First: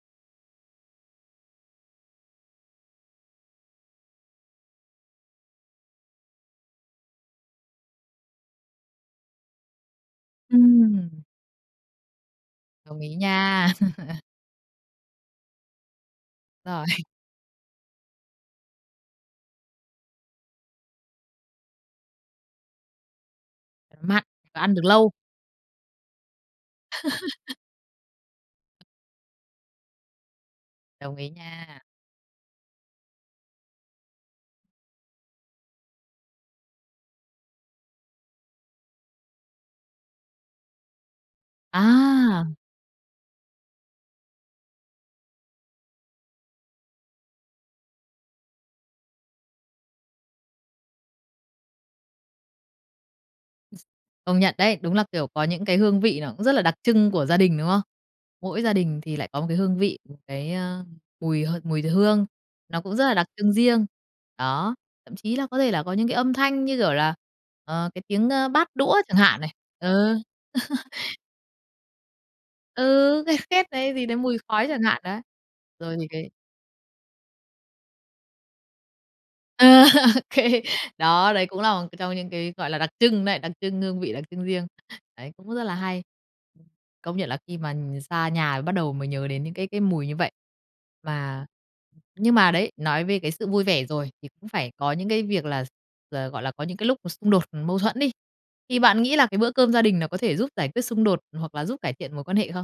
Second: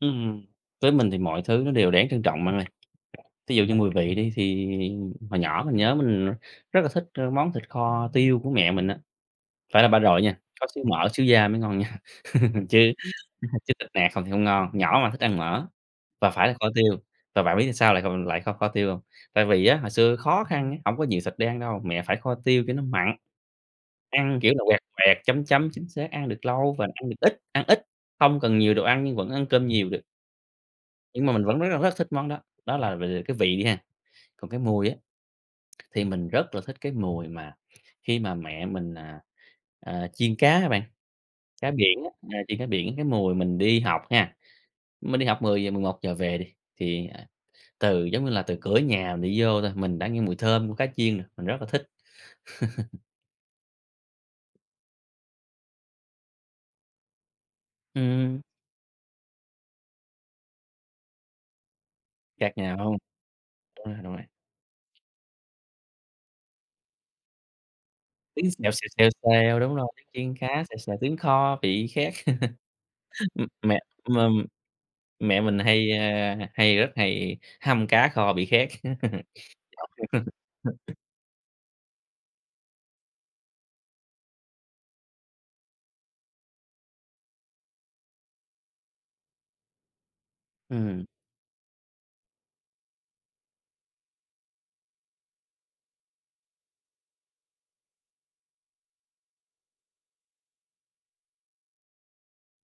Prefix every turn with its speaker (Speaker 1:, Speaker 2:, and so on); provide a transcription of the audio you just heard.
Speaker 1: Ừm, với mình thì mọi thứ nó đều đáng trân trọng bạn ơi. Thí dụ như mùi vị đi, thì hồi nhỏ mình nhớ mình rất là thích, ơ, món thịt kho tiêu của mẹ mình á. Phải là ba rọi nha, có xíu mỡ
Speaker 2: Ừm.
Speaker 1: xíu da mới ngon nha, chứ
Speaker 2: Đồng ý nha.
Speaker 1: chứ thịt nạc không thì không ngon, nhỏ mà thích ăn mỡ, và phải là kho
Speaker 2: Rồi.
Speaker 1: tiêu. Và bạn biết sao lại còn mình lại kho kho tiêu hông? Tại vì á, hồi xưa khó khăn á, hổng có nhiều thịt để ăn đâu. Mẹ phải kho tiêu cho nó mặn,
Speaker 2: Mặn
Speaker 1: ăn, kiểu
Speaker 2: và
Speaker 1: là,
Speaker 2: ăn
Speaker 1: quẹt
Speaker 2: được lâu.
Speaker 1: quẹt chấm chấm, chính xác, ăn được lâu và ăn được ít ăn ít, không cần nhiều đồ ăn nhưng vẫn ăn cơm nhiều được.
Speaker 2: Đồng
Speaker 1: Nhưng
Speaker 2: ý
Speaker 1: mà mình vẫn rất là
Speaker 2: nha.
Speaker 1: rất thích món đó. Đó là về về cái vị đi ha, còn cái mùi á, thì mình rất là thích cái mùi mà khi mà mẹ mình, à, ờ, chiên cá á bạn, cá biển á,
Speaker 2: À!
Speaker 1: chiên cá biển. Cái mùi mình đi học ha, mình đi học 10:00-11:00 về đi, thì, à, từ giống như là từ cửa nhà mình đi vô thôi, mình đã nghe mùi thơm của cá chiên rồi. Mình rất là thích.
Speaker 2: Công nhận đấy. Đúng là, kiểu, có những cái hương vị nó cũng rất là đặc trưng của gia đình, đúng không?
Speaker 1: Ừm.
Speaker 2: Mỗi gia đình thì lại có một cái hương vị, một cái, ơ, mùi h mùi hương,
Speaker 1: Cạc nhà
Speaker 2: nó cũng
Speaker 1: hông?
Speaker 2: rất là đặc trưng riêng.
Speaker 1: Đúng rồi.
Speaker 2: Đó, thậm chí là có thể là có những cái âm thanh như, kiểu, là, ờ, cái tiếng, ơ,
Speaker 1: Tiếng
Speaker 2: bát
Speaker 1: xèo, xèo,
Speaker 2: đũa
Speaker 1: xèo,
Speaker 2: chẳng hạn này.
Speaker 1: xèo, đúng rồi.
Speaker 2: Ừ.
Speaker 1: Tiếng chiên cá xèo xèo, tiếng kho bị khét.
Speaker 2: Ừ, cái
Speaker 1: Ừm,
Speaker 2: khét
Speaker 1: mẹ
Speaker 2: đấy, gì đấy
Speaker 1: mà,
Speaker 2: mùi
Speaker 1: ừm,
Speaker 2: khói chẳng hạn, đấy.
Speaker 1: mẹ mình hay,
Speaker 2: Rồi thì cái
Speaker 1: ơ, hay rất hay hâm cá kho bị khét.
Speaker 2: Ờ,
Speaker 1: Dộp luôn.
Speaker 2: OK. Đó, đấy cũng là một trong những cái, gọi là, đặc trưng đấy, đặc trưng hương vị đặc trưng riêng. Đấy cũng rất là hay. Công nhận là khi mà, ừ, xa nhà bắt đầu mới nhớ đến những cái cái mùi như vậy.
Speaker 1: Ừm.
Speaker 2: Mà nhưng mà đấy, nói về cái sự vui vẻ rồi, thì cũng phải có những cái việc là x ờ, gọi là, có những cái lúc mà xung đột mâu thuẫn đi. Thì bạn nghĩ là cái bữa cơm gia đình nó có thể giúp giải quyết xung đột, hoặc là giúp cải thiện mối quan hệ không?